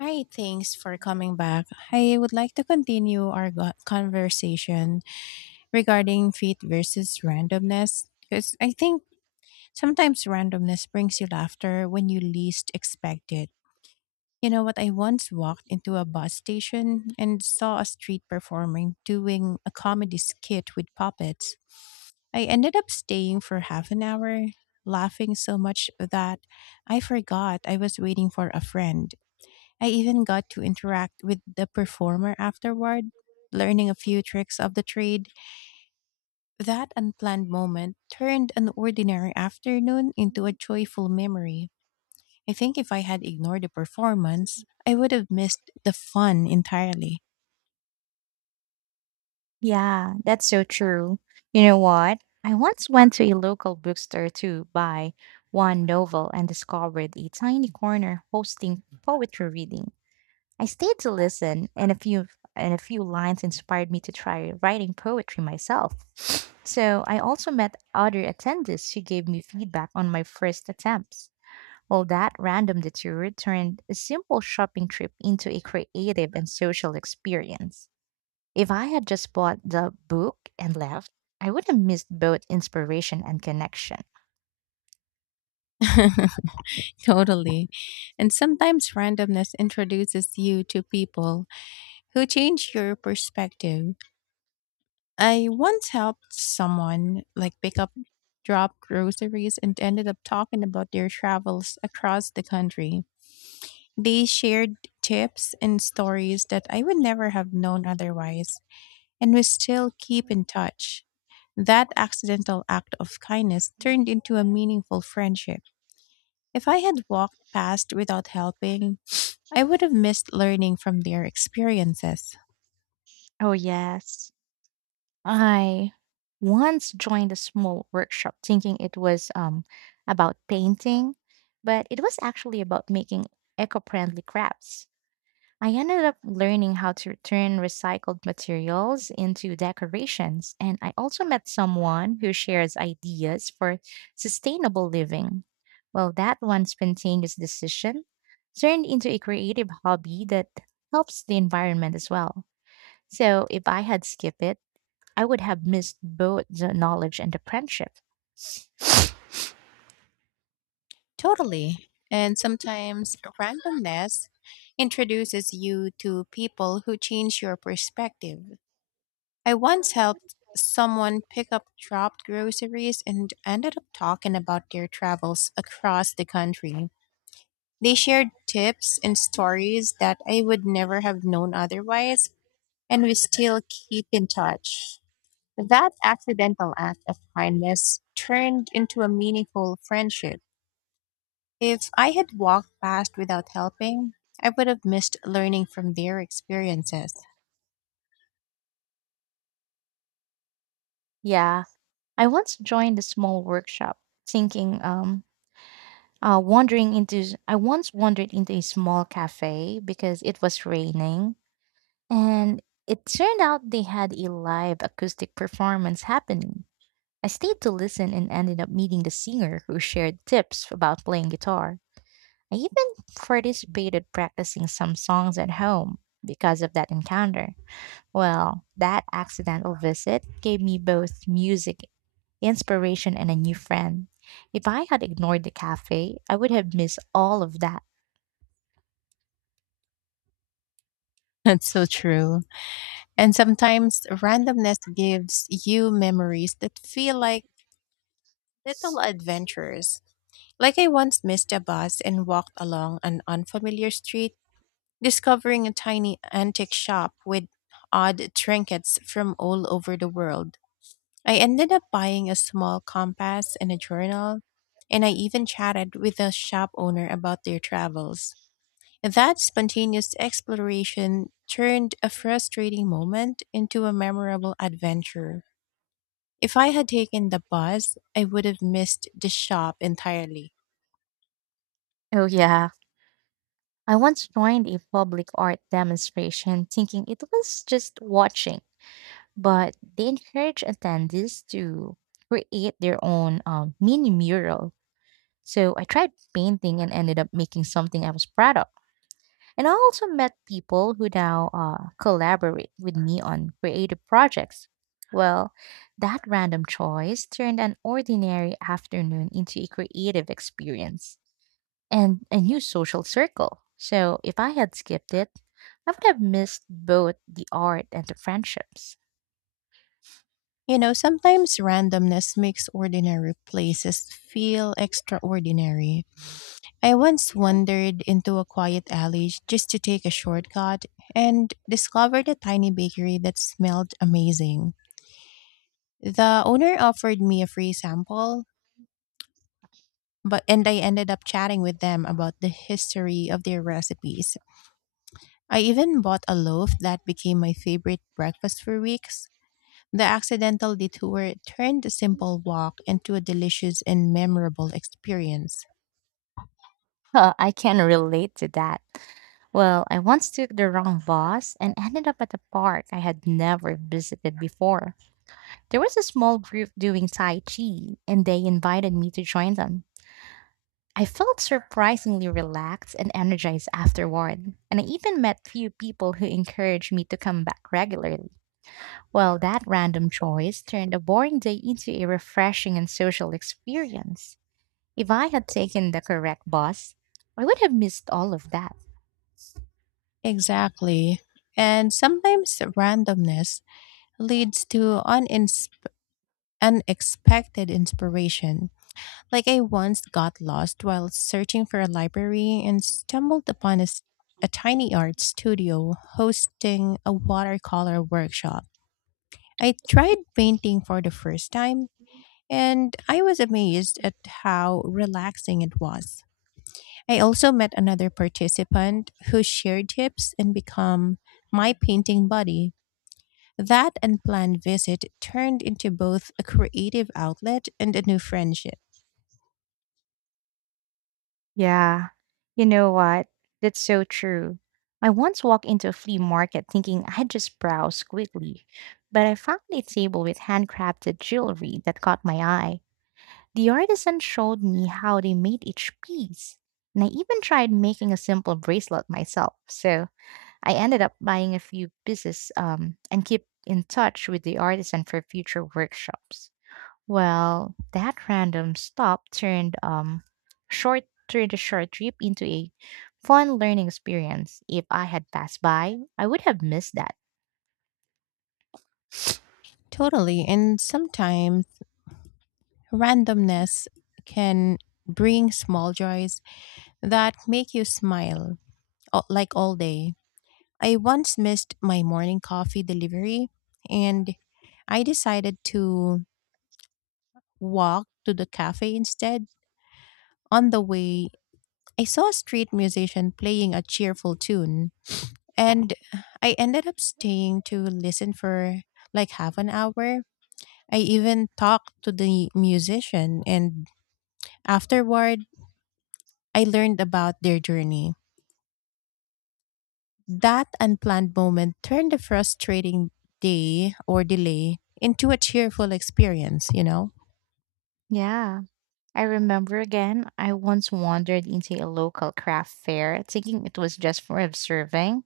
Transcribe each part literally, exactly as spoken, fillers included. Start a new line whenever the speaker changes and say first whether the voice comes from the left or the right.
left: Hi, thanks for coming back. I would like to continue our go- conversation regarding fate versus randomness because I think sometimes randomness brings you laughter when you least expect it. You know what? I once walked into a bus station and saw a street performer doing a comedy skit with puppets. I ended up staying for half an hour, laughing so much that I forgot I was waiting for a friend. I even got to interact with the performer afterward, learning a few tricks of the trade. That unplanned moment turned an ordinary afternoon into a
right: Mhm.
left: joyful memory. I think if I had ignored the performance, I would have missed the fun entirely.
right: Yeah, that's so true. You know what? I once went to a local bookstore to buy one novel and discovered a tiny corner hosting poetry reading. I stayed to listen, and a few and a few lines inspired me to try writing poetry myself. So I also met other attendees who gave me feedback on my first attempts. Well, that random detour turned a simple shopping trip into a creative and social experience. If I had just bought the book and left, I would have missed both inspiration and connection.
left: Totally. And sometimes randomness introduces you to people who change your perspective. I once helped someone like pick up drop groceries and ended up talking about their travels across the country. They shared tips and stories that I would never have known otherwise, and we still keep in touch. That accidental act of kindness turned into a meaningful friendship. If I had walked past without helping, I would have missed learning from their experiences.
right: Oh, yes. I once joined a small workshop thinking it was um, about painting, but it was actually about making eco friendly crafts. I ended up learning how to turn recycled materials into decorations, and I also met someone who shares ideas for sustainable living. Well, that one spontaneous decision turned into a creative hobby that helps the environment as well. So, if I had skipped it, I would have missed both the knowledge and the friendship.
left: Totally. And sometimes randomness introduces you to people who change your perspective. I once helped someone pick up dropped groceries and ended up talking about their travels across the country. They shared tips and stories that I would never have known otherwise, and we still keep in touch. That accidental act of kindness turned into a meaningful friendship. If I had walked past without helping, I would have missed learning from their experiences.
right: Yeah, I once joined a small workshop thinking um, Uh, wandering into I once wandered into a small cafe because it was raining, and it turned out they had a live acoustic performance happening. I stayed to listen and ended up meeting the singer who shared tips about playing guitar. I even participated practicing some songs at home because of that encounter. Well, that accidental visit gave me both music inspiration and a new friend. If I had ignored the cafe, I would have missed all of that.
left: That's so true. And sometimes randomness gives you memories that feel like little adventures. Like I once missed a bus and walked along an unfamiliar street, discovering a tiny antique shop with odd trinkets from all over the world. I ended up buying a small compass and a journal, and I even chatted with the shop owner about their travels. That spontaneous exploration turned a frustrating moment into a memorable adventure. If I had taken the bus, I would have missed the shop entirely.
right: Oh, yeah. I once joined a public art demonstration thinking it was just watching, but they encouraged attendees to create their own um, mini mural. So I tried painting and ended up making something I was proud of. And I also met people who now uh, collaborate with me on creative projects. Well, that random choice turned an ordinary afternoon into a creative experience and a new social circle. So if I had skipped it, I would have missed both the art and the friendships.
left: You know, sometimes randomness makes ordinary places feel extraordinary. I once wandered into a quiet alley just to take a shortcut and discovered a tiny bakery that smelled amazing. The owner offered me a free sample, but and I ended up chatting with them about the history of their recipes. I even bought a loaf that became my favorite breakfast for weeks. The accidental detour turned a simple walk into a delicious and memorable experience.
right: Huh, I can relate to that. Well, I once took the wrong bus and ended up at a park I had never visited before. There was a small group doing Tai Chi, and they invited me to join them. I felt surprisingly relaxed and energized afterward, and I even met few people who encouraged me to come back regularly. Well, that random choice turned a boring day into a refreshing and social experience. If I had taken the correct bus, I would have missed all of that.
left: Exactly. And sometimes randomness leads to unins- unexpected inspiration. Like I once got lost while searching for a library and stumbled upon a, s- a tiny art studio hosting a watercolor workshop. I tried painting for the first time and I was amazed at how relaxing it was. I also met another participant who shared tips and become my painting buddy. That unplanned visit turned into both a creative outlet and a new friendship.
right: Yeah, you know what? That's so true. I once walked into a flea market thinking I'd just browse quickly, but I found a table with handcrafted jewelry that caught my eye. The artisan showed me how they made each piece, and I even tried making a simple bracelet myself, so I ended up buying a few pieces um, and keep in touch with the artisan for future workshops. Well, that random stop turned um short turned a short trip into a fun learning experience. If I had passed by, I would have missed that.
left: Totally. And sometimes randomness can bring small joys that make you smile all, like all day. I once missed my morning coffee delivery and I decided to walk to the cafe instead. On the way, I saw a street musician playing a cheerful tune, and I ended up staying to listen for like half an hour. I even talked to the musician, and afterward, I learned about their journey. That unplanned moment turned a frustrating day or delay into a cheerful experience, you know?
right: Yeah. I remember again, I once wandered into a local craft fair thinking it was just for observing,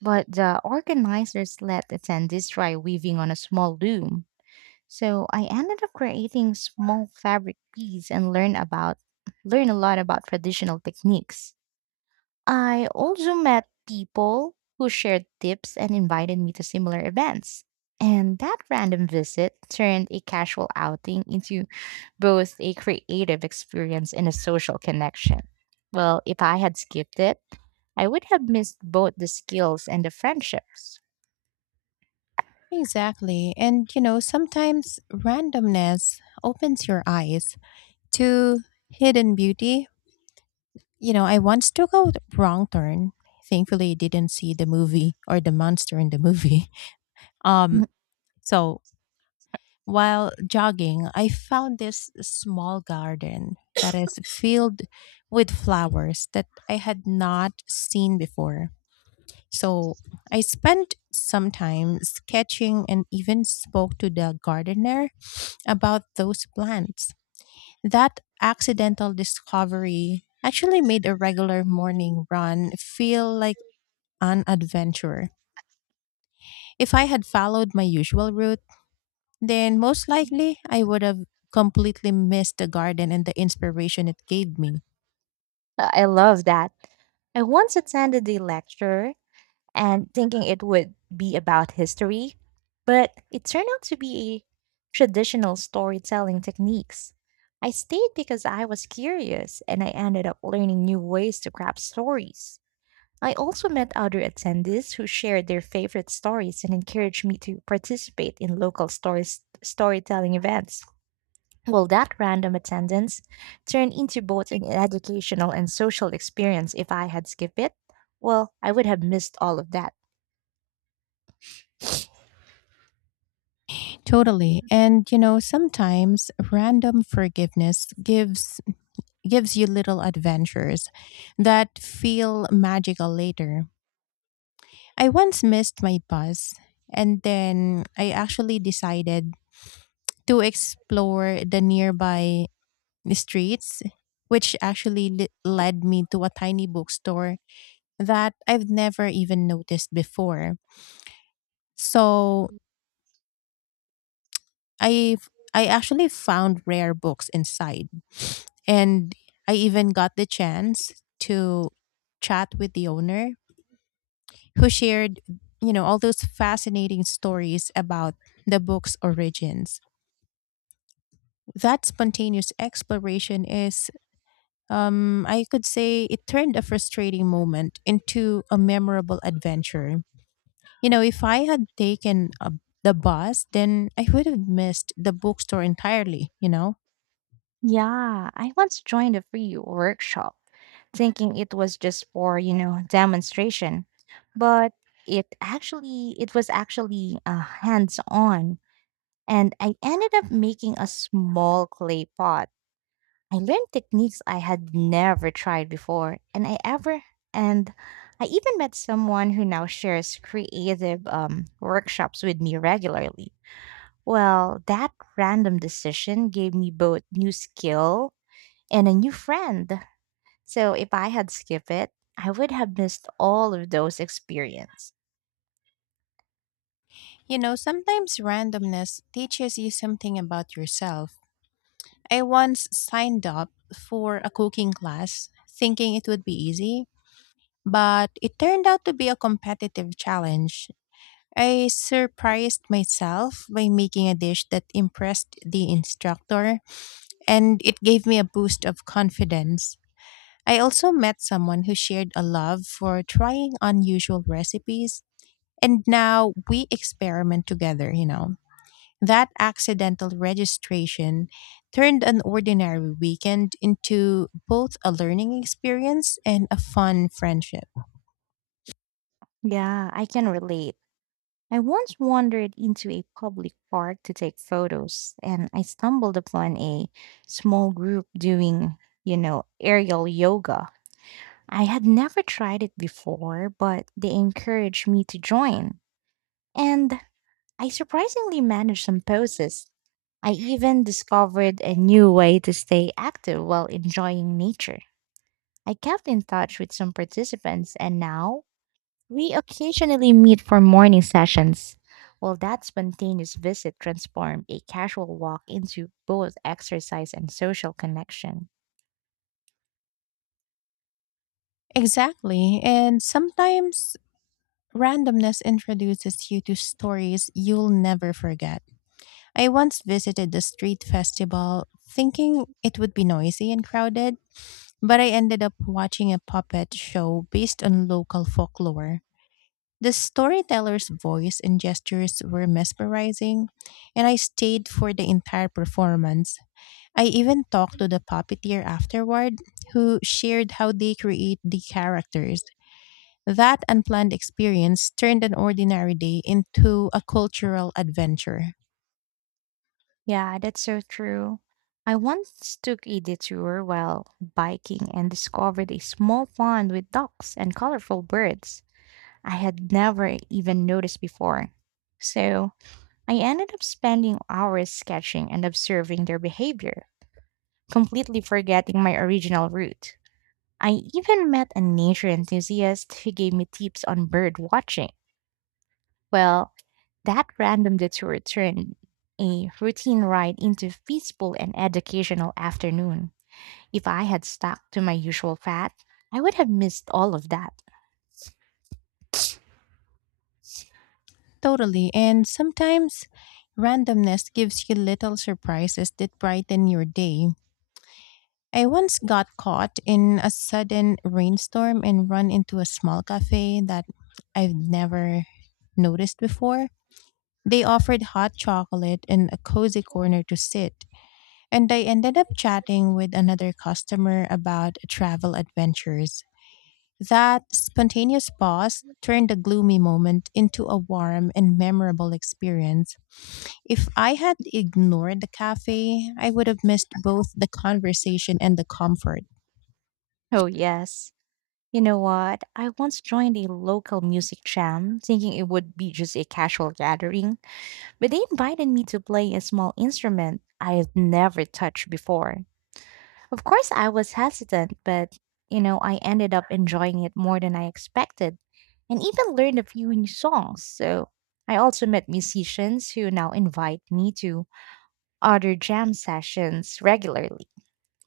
right: but the organizers let attendees try weaving on a small loom. So I ended up creating small fabric beads and learn about learn a lot about traditional techniques. I also met people who shared tips and invited me to similar events. And that random visit turned a casual outing into both a creative experience and a social connection. Well, if I had skipped it, I would have missed both the skills and the friendships.
left: Exactly. And, you know, sometimes randomness opens your eyes to hidden beauty. You know, I once took a wrong turn. Thankfully, I didn't see the movie or the monster in the movie. Um, so while jogging, I found this small garden that is filled with flowers that I had not seen before. So I spent some time sketching and even spoke to the gardener about those plants. That accidental discovery actually made a regular morning run feel like an adventurer. If I had followed my usual route, then most likely I would have completely missed the garden and the inspiration it gave me.
right: I love that. I once attended a lecture and thinking it would be about history, but it turned out to be traditional storytelling techniques. I stayed because I was curious and I ended up learning new ways to craft stories. I also met other attendees who shared their favorite stories and encouraged me to participate in local stories, storytelling events. Well, that random attendance turned into both an educational and social experience if I had skipped it. Well, I would have missed all of that.
left: Totally. And you know, sometimes random forgiveness gives gives you little adventures that feel magical later. I once missed my bus and then I actually decided to explore the nearby streets, which actually le- led me to a tiny bookstore that I've never even noticed before. So I I actually found rare books inside, and I even got the chance to chat with the owner who shared you know all those fascinating stories about the book's origins. That spontaneous exploration is Um, I could say it turned a frustrating moment into a memorable adventure. You know, if I had taken a, the bus, then I would have missed the bookstore entirely, you know?
right: Yeah, I once joined a free workshop thinking it was just for, you know, demonstration, but it actually it was actually uh, hands-on and I ended up making a small clay pot. I learned techniques I had never tried before and I ever and I even met someone who now shares creative um, workshops with me regularly. Well, that random decision gave me both new skill and a new friend. So if I had skipped it, I would have missed all of those experiences.
left: You know, sometimes randomness teaches you something about yourself. I once signed up for a cooking class thinking it would be easy, but it turned out to be a competitive challenge. I surprised myself by making a dish that impressed the instructor, and it gave me a boost of confidence. I also met someone who shared a love for trying unusual recipes, and now we experiment together, you know. That accidental registration turned an ordinary weekend into both a learning experience and a fun friendship.
right: Yeah, I can relate. I once wandered into a public park to take photos and I stumbled upon a small group doing, you know, aerial yoga. I had never tried it before, but they encouraged me to join. And I surprisingly managed some poses. I even discovered a new way to stay active while enjoying nature. I kept in touch with some participants, and now we occasionally meet for morning sessions. Well, that spontaneous visit transformed a casual walk into both exercise and social connection.
left: Exactly. And sometimes randomness introduces you to stories you'll never forget. I once visited the street festival thinking it would be noisy and crowded, but I ended up watching a puppet show based on local folklore. The storyteller's voice and gestures were mesmerizing, and I stayed for the entire performance. I even talked to the puppeteer afterward, who shared how they create the characters. That unplanned experience turned an ordinary day into a cultural adventure.
right: Yeah, that's so true. I once took a detour while biking and discovered a small pond with ducks and colorful birds I had never even noticed before. So I ended up spending hours sketching and observing their behavior completely forgetting my original route. I even met a nature enthusiast who gave me tips on bird watching. Well, that random detour turned a routine ride into a peaceful and educational afternoon. If I had stuck to my usual path, I would have missed all of that.
left: Totally. And sometimes randomness gives you little surprises that brighten your day. I once got caught in a sudden rainstorm and run into a small cafe that I've never noticed before. They offered hot chocolate and a cozy corner to sit, and I ended up chatting with another customer about travel adventures. That spontaneous pause turned the gloomy moment into a warm and memorable experience. If I had ignored the cafe, I would have missed both the conversation and the comfort.
right: Oh, yes. You know what? I once joined a local music jam thinking it would be just a casual gathering, but they invited me to play a small instrument I had never touched before. Of course, I was hesitant, but you know, I ended up enjoying it more than I expected and even learned a few new songs. So, I also met musicians who now invite me to other jam sessions regularly.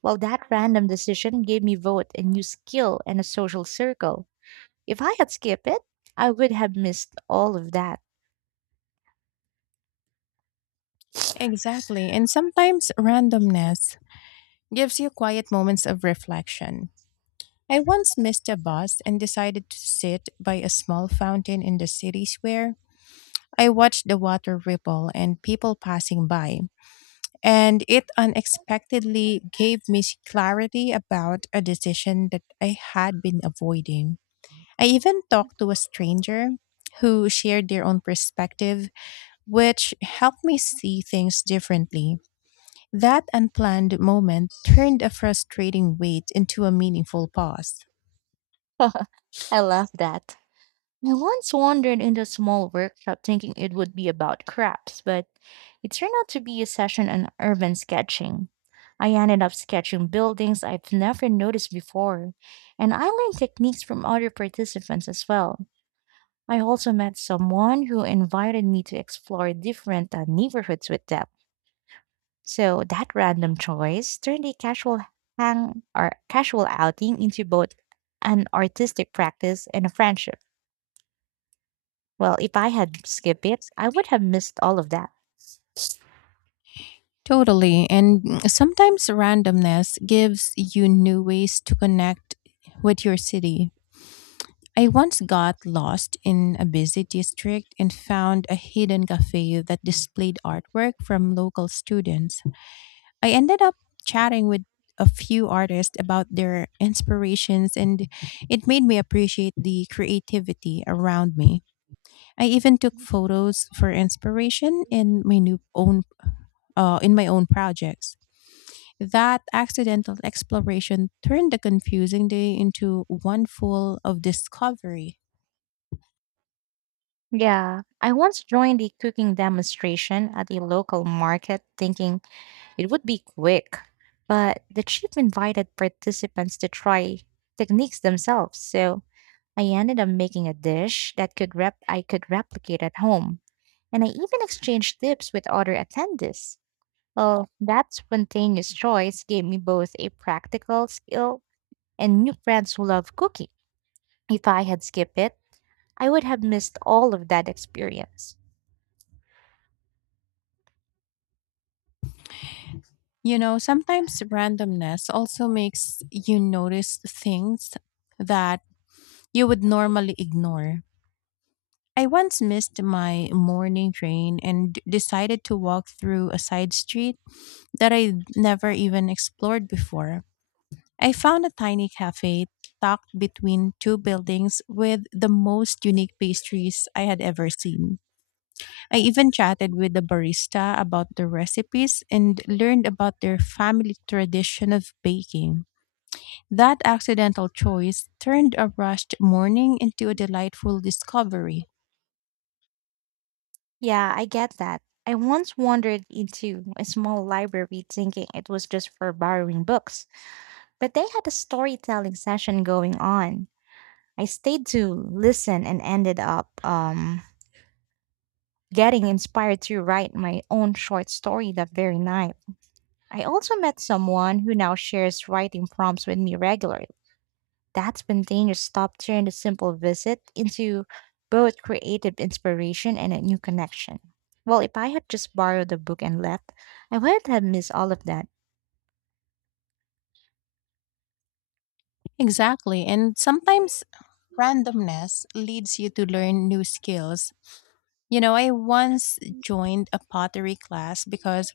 right: Well, that random decision gave me both a new skill and a social circle. If I had skipped it, I would have missed all of that.
left: Exactly, and sometimes randomness gives you quiet moments of reflection. I once missed a bus and decided to sit by a small fountain in the city square. I watched the water ripple and people passing by. And it unexpectedly gave me clarity about a decision that I had been avoiding. I even talked to a stranger who shared their own perspective, which helped me see things differently. That unplanned moment turned a frustrating wait into a meaningful pause.
right: I love that. I once wandered into a small workshop thinking it would be about crafts, but it turned out to be a session on urban sketching. I ended up sketching buildings I've never noticed before, and I learned techniques from other participants as well. I also met someone who invited me to explore different uh, neighborhoods with them. So that random choice turned a casual hang or casual outing into both an artistic practice and a friendship. Well, if I had skipped it, I would have missed all of that.
left: Totally. And mm, sometimes randomness gives you new ways to connect with your city. I once got lost in a busy district and found a hidden cafe that displayed artwork from local students. I ended up chatting with a few artists about their inspirations, and it made me appreciate the creativity around me. I even took photos for inspiration in my new own uh, in my own projects. That accidental exploration turned a confusing day into one full of discovery.
right: Yeah, I once joined a cooking demonstration at a local market thinking it would be quick, but the chef invited participants to try techniques themselves. So I ended up making a dish that could rep I could replicate at home, and I even exchanged tips with other attendees. Well, that spontaneous choice gave me both a practical skill and new friends who love cooking. If I had skipped it, I would have missed all of that experience.
left: You know, sometimes randomness also makes you notice things that you would normally ignore. I once missed my morning train and d- decided to walk through a side street that I never even explored before. I found a tiny cafe tucked between two buildings with the most unique pastries I had ever seen. I even chatted with the barista about the recipes and learned about their family tradition of baking. That accidental choice turned a rushed morning into a delightful discovery.
right: Yeah, I get that. I once wandered into a small library thinking it was just for borrowing books, but they had a storytelling session going on. I stayed to listen and ended up um, getting inspired to write my own short story that very night. I also met someone who now shares writing prompts with me regularly. That spontaneous stop turned a simple visit into both creative inspiration and a new connection. Well, if I had just borrowed the book and left, I would have missed all of that.
left: Exactly, and sometimes randomness leads you to learn new skills. You know, I once joined a pottery class because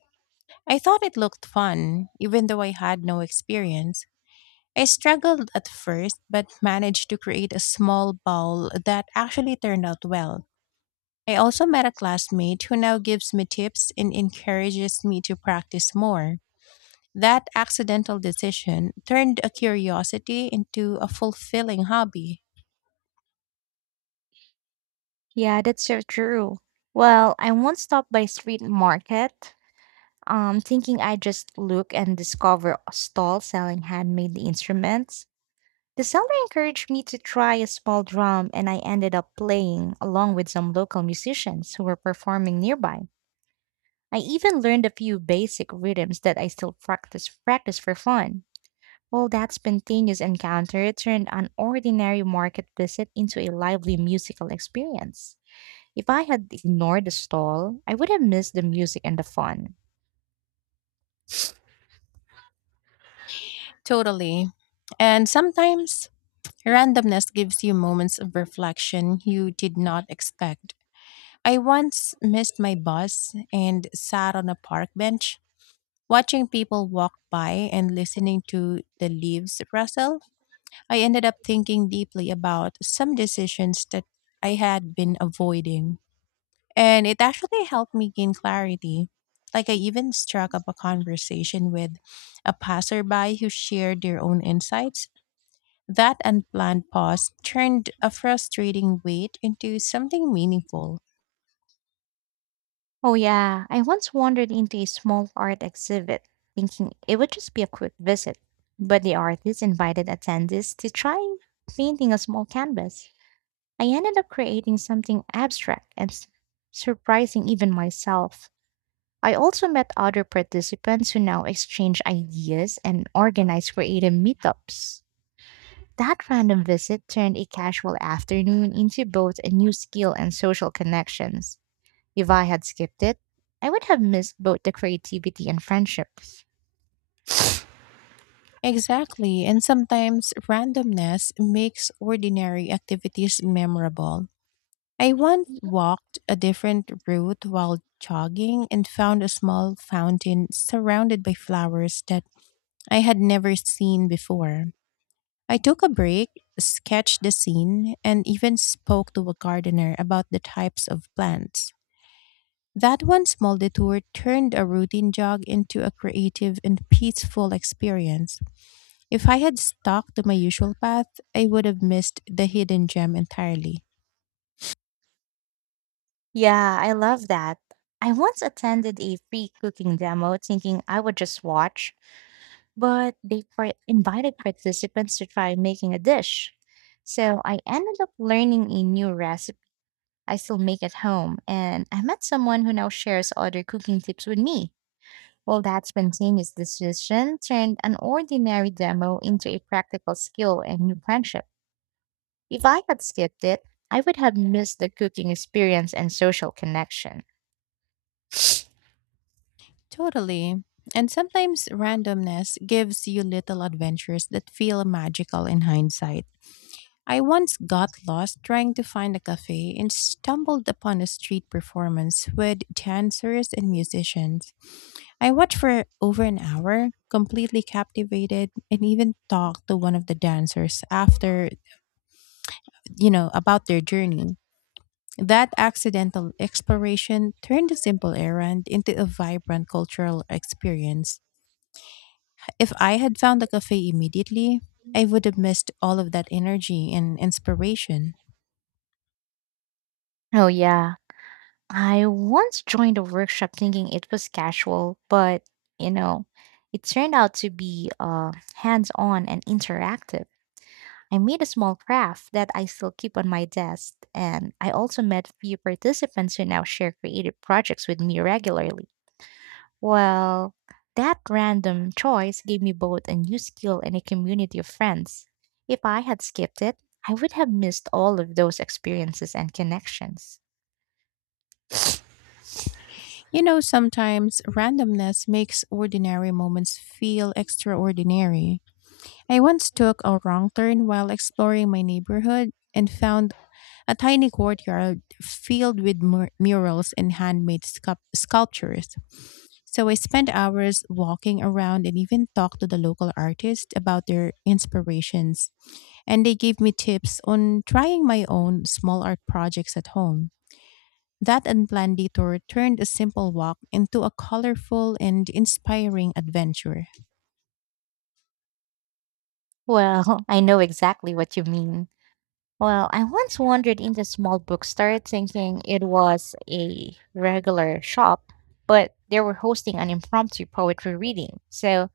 left: I thought it looked fun, even though I had no experience. I struggled at first, but managed to create a small bowl that actually turned out well. I also met a classmate who now gives me tips and encourages me to practice more. That accidental decision turned a curiosity into a fulfilling hobby.
right: Yeah, that's so true. Well, I once stopped by street market, um, thinking I just look and discover a stall selling handmade instruments. The seller encouraged me to try a small drum, and I ended up playing along with some local musicians who were performing nearby. I even learned a few basic rhythms that I still practice practice for fun. Well, that spontaneous encounter turned an ordinary market visit into a lively musical experience. If I had ignored the stall, I would have missed the music and the fun.
left: Totally. And sometimes randomness gives you moments of reflection you did not expect. I once missed my bus and sat on a park bench. Watching people walk by and listening to the leaves rustle, I ended up thinking deeply about some decisions that I had been avoiding. And it actually helped me gain clarity. Like, I even struck up a conversation with a passerby who shared their own insights. That unplanned pause turned a frustrating wait into something meaningful.
right: Oh yeah, I once wandered into a small art exhibit, thinking it would just be a quick visit, but the artist invited attendees to try painting a small canvas. I ended up creating something abstract and s- surprising even myself. I also met other participants who now exchange ideas and organize creative meetups. That random visit turned a casual afternoon into both a new skill and social connections. If I had skipped it, I would have missed both the creativity and friendships.
left: Exactly, and sometimes randomness makes ordinary activities memorable. I once walked a different route while jogging and found a small fountain surrounded by flowers that I had never seen before. I took a break, sketched the scene, and even spoke to a gardener about the types of plants. That one small detour turned a routine jog into a creative and peaceful experience. If I had stuck to my usual path, I would have missed the hidden gem entirely.
right: Yeah, I love that. I once attended a free cooking demo thinking I would just watch, but they par- invited participants to try making a dish. So I ended up learning a new recipe I still make at home, and I met someone who now shares other cooking tips with me. Well, that spontaneous decision turned an ordinary demo into a practical skill and new friendship. If I had skipped it, I would have missed the cooking experience and social connection.
left: Totally. And sometimes randomness gives you little adventures that feel magical in hindsight. I once got lost trying to find a cafe and stumbled upon a street performance with dancers and musicians. I watched for over an hour, completely captivated, and even talked to one of the dancers after, you know, about their journey. That accidental exploration turned a simple errand into a vibrant cultural experience. If I had found the cafe immediately, I would have missed all of that energy and inspiration.
right: Oh, yeah. I once joined a workshop thinking it was casual, but you know, it turned out to be uh, hands on and interactive. I made a small craft that I still keep on my desk, and I also met a few participants who now share creative projects with me regularly. Well, that random choice gave me both a new skill and a community of friends. If I had skipped it, I would have missed all of those experiences and connections.
left: You know, sometimes randomness makes ordinary moments feel extraordinary. I once took a wrong turn while exploring my neighborhood and found a tiny courtyard filled with mur- murals and handmade sculp- sculptures. So I spent hours walking around and even talked to the local artists about their inspirations. And they gave me tips on trying my own small art projects at home. That unplanned detour turned a simple walk into a colorful and inspiring adventure.
right: Well, I know exactly what you mean. Well, I once wandered into a small bookstore thinking it was a regular shop, but they were hosting an impromptu poetry reading. So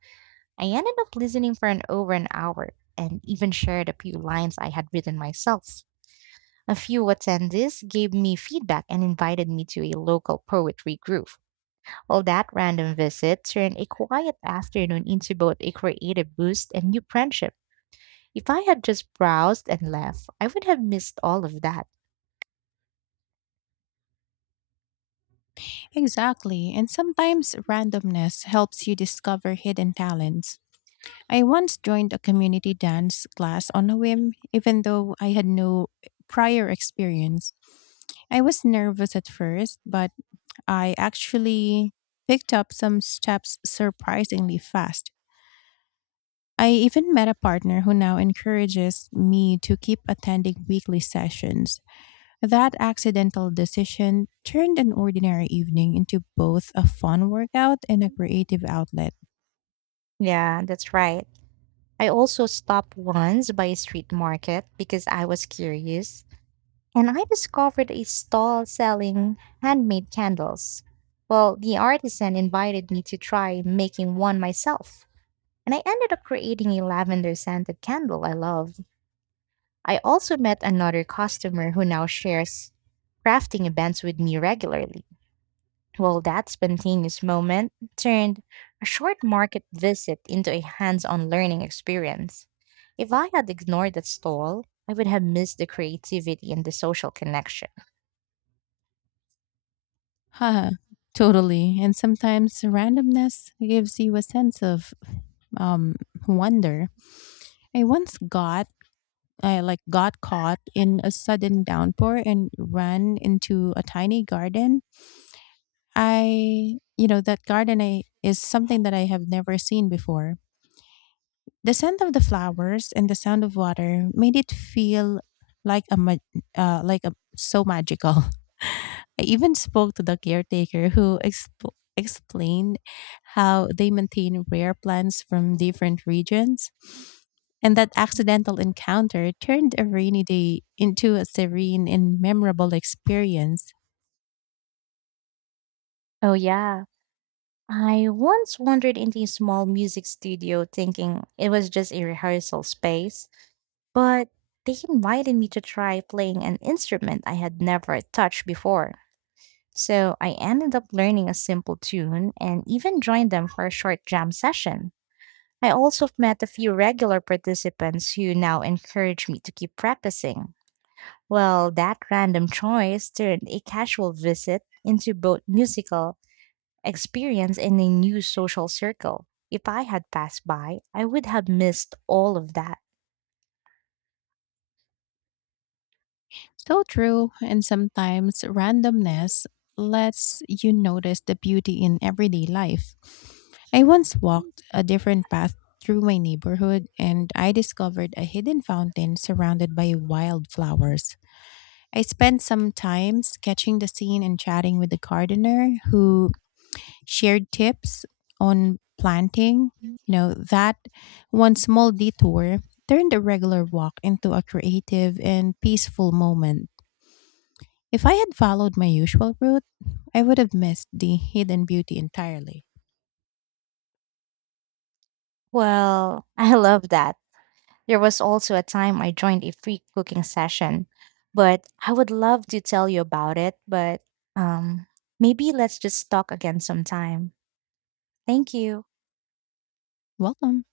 right: I ended up listening for an over an hour and even shared a few lines I had written myself. A few attendees gave me feedback and invited me to a local poetry group. Well, that random visit turned a quiet afternoon into both a creative boost and new friendships. If I had just browsed and left, I would have missed all of that.
left: Exactly, and sometimes randomness helps you discover hidden talents. I once joined a community dance class on a whim, even though I had no prior experience. I was nervous at first, but I actually picked up some steps surprisingly fast. I even met a partner who now encourages me to keep attending weekly sessions. That accidental decision turned an ordinary evening into both a fun workout and a creative outlet.
right: Yeah, that's right. I also stopped once by a street market because I was curious, and I discovered a stall selling handmade candles. Well, the artisan invited me to try making one myself, and I ended up creating a lavender scented candle I love. I also met another customer who now shares crafting events with me regularly. Well, that spontaneous moment turned a short market visit into a hands on learning experience. If I had ignored that stall, I would have missed the creativity and the social connection.
left: Haha, totally. And sometimes randomness gives you a sense of um, wonder. I once got I like got caught in a sudden downpour and ran into a tiny garden I, you know, that garden I, is something that I have never seen before. The scent of the flowers and the sound of water made it feel like a ma- uh, like a so magical. I even spoke to the caretaker who expl- explained how they maintain rare plants from different regions. And that accidental encounter turned a rainy day into a serene and memorable experience.
right: Oh, yeah. I once wandered into a small music studio thinking it was just a rehearsal space, but they invited me to try playing an instrument I had never touched before. So I ended up learning a simple tune and even joined them for a short jam session. I also met a few regular participants who now encourage me to keep practicing. Well, that random choice turned a casual visit into both musical experience and a new social circle. If I had passed by, I would have missed all of that.
left: So true, and sometimes randomness lets you notice the beauty in everyday life. I once walked a different path through my neighborhood and I discovered a hidden fountain surrounded by wildflowers. I spent some time sketching the scene and chatting with the gardener who shared tips on planting. You know, that one small detour turned a regular walk into a creative and peaceful moment. If I had followed my usual route, I would have missed the hidden beauty entirely.
right: Well, I love that. There was also a time I joined a free cooking session, but I would love to tell you about it, but um maybe let's just talk again sometime. Thank you.
left: Welcome.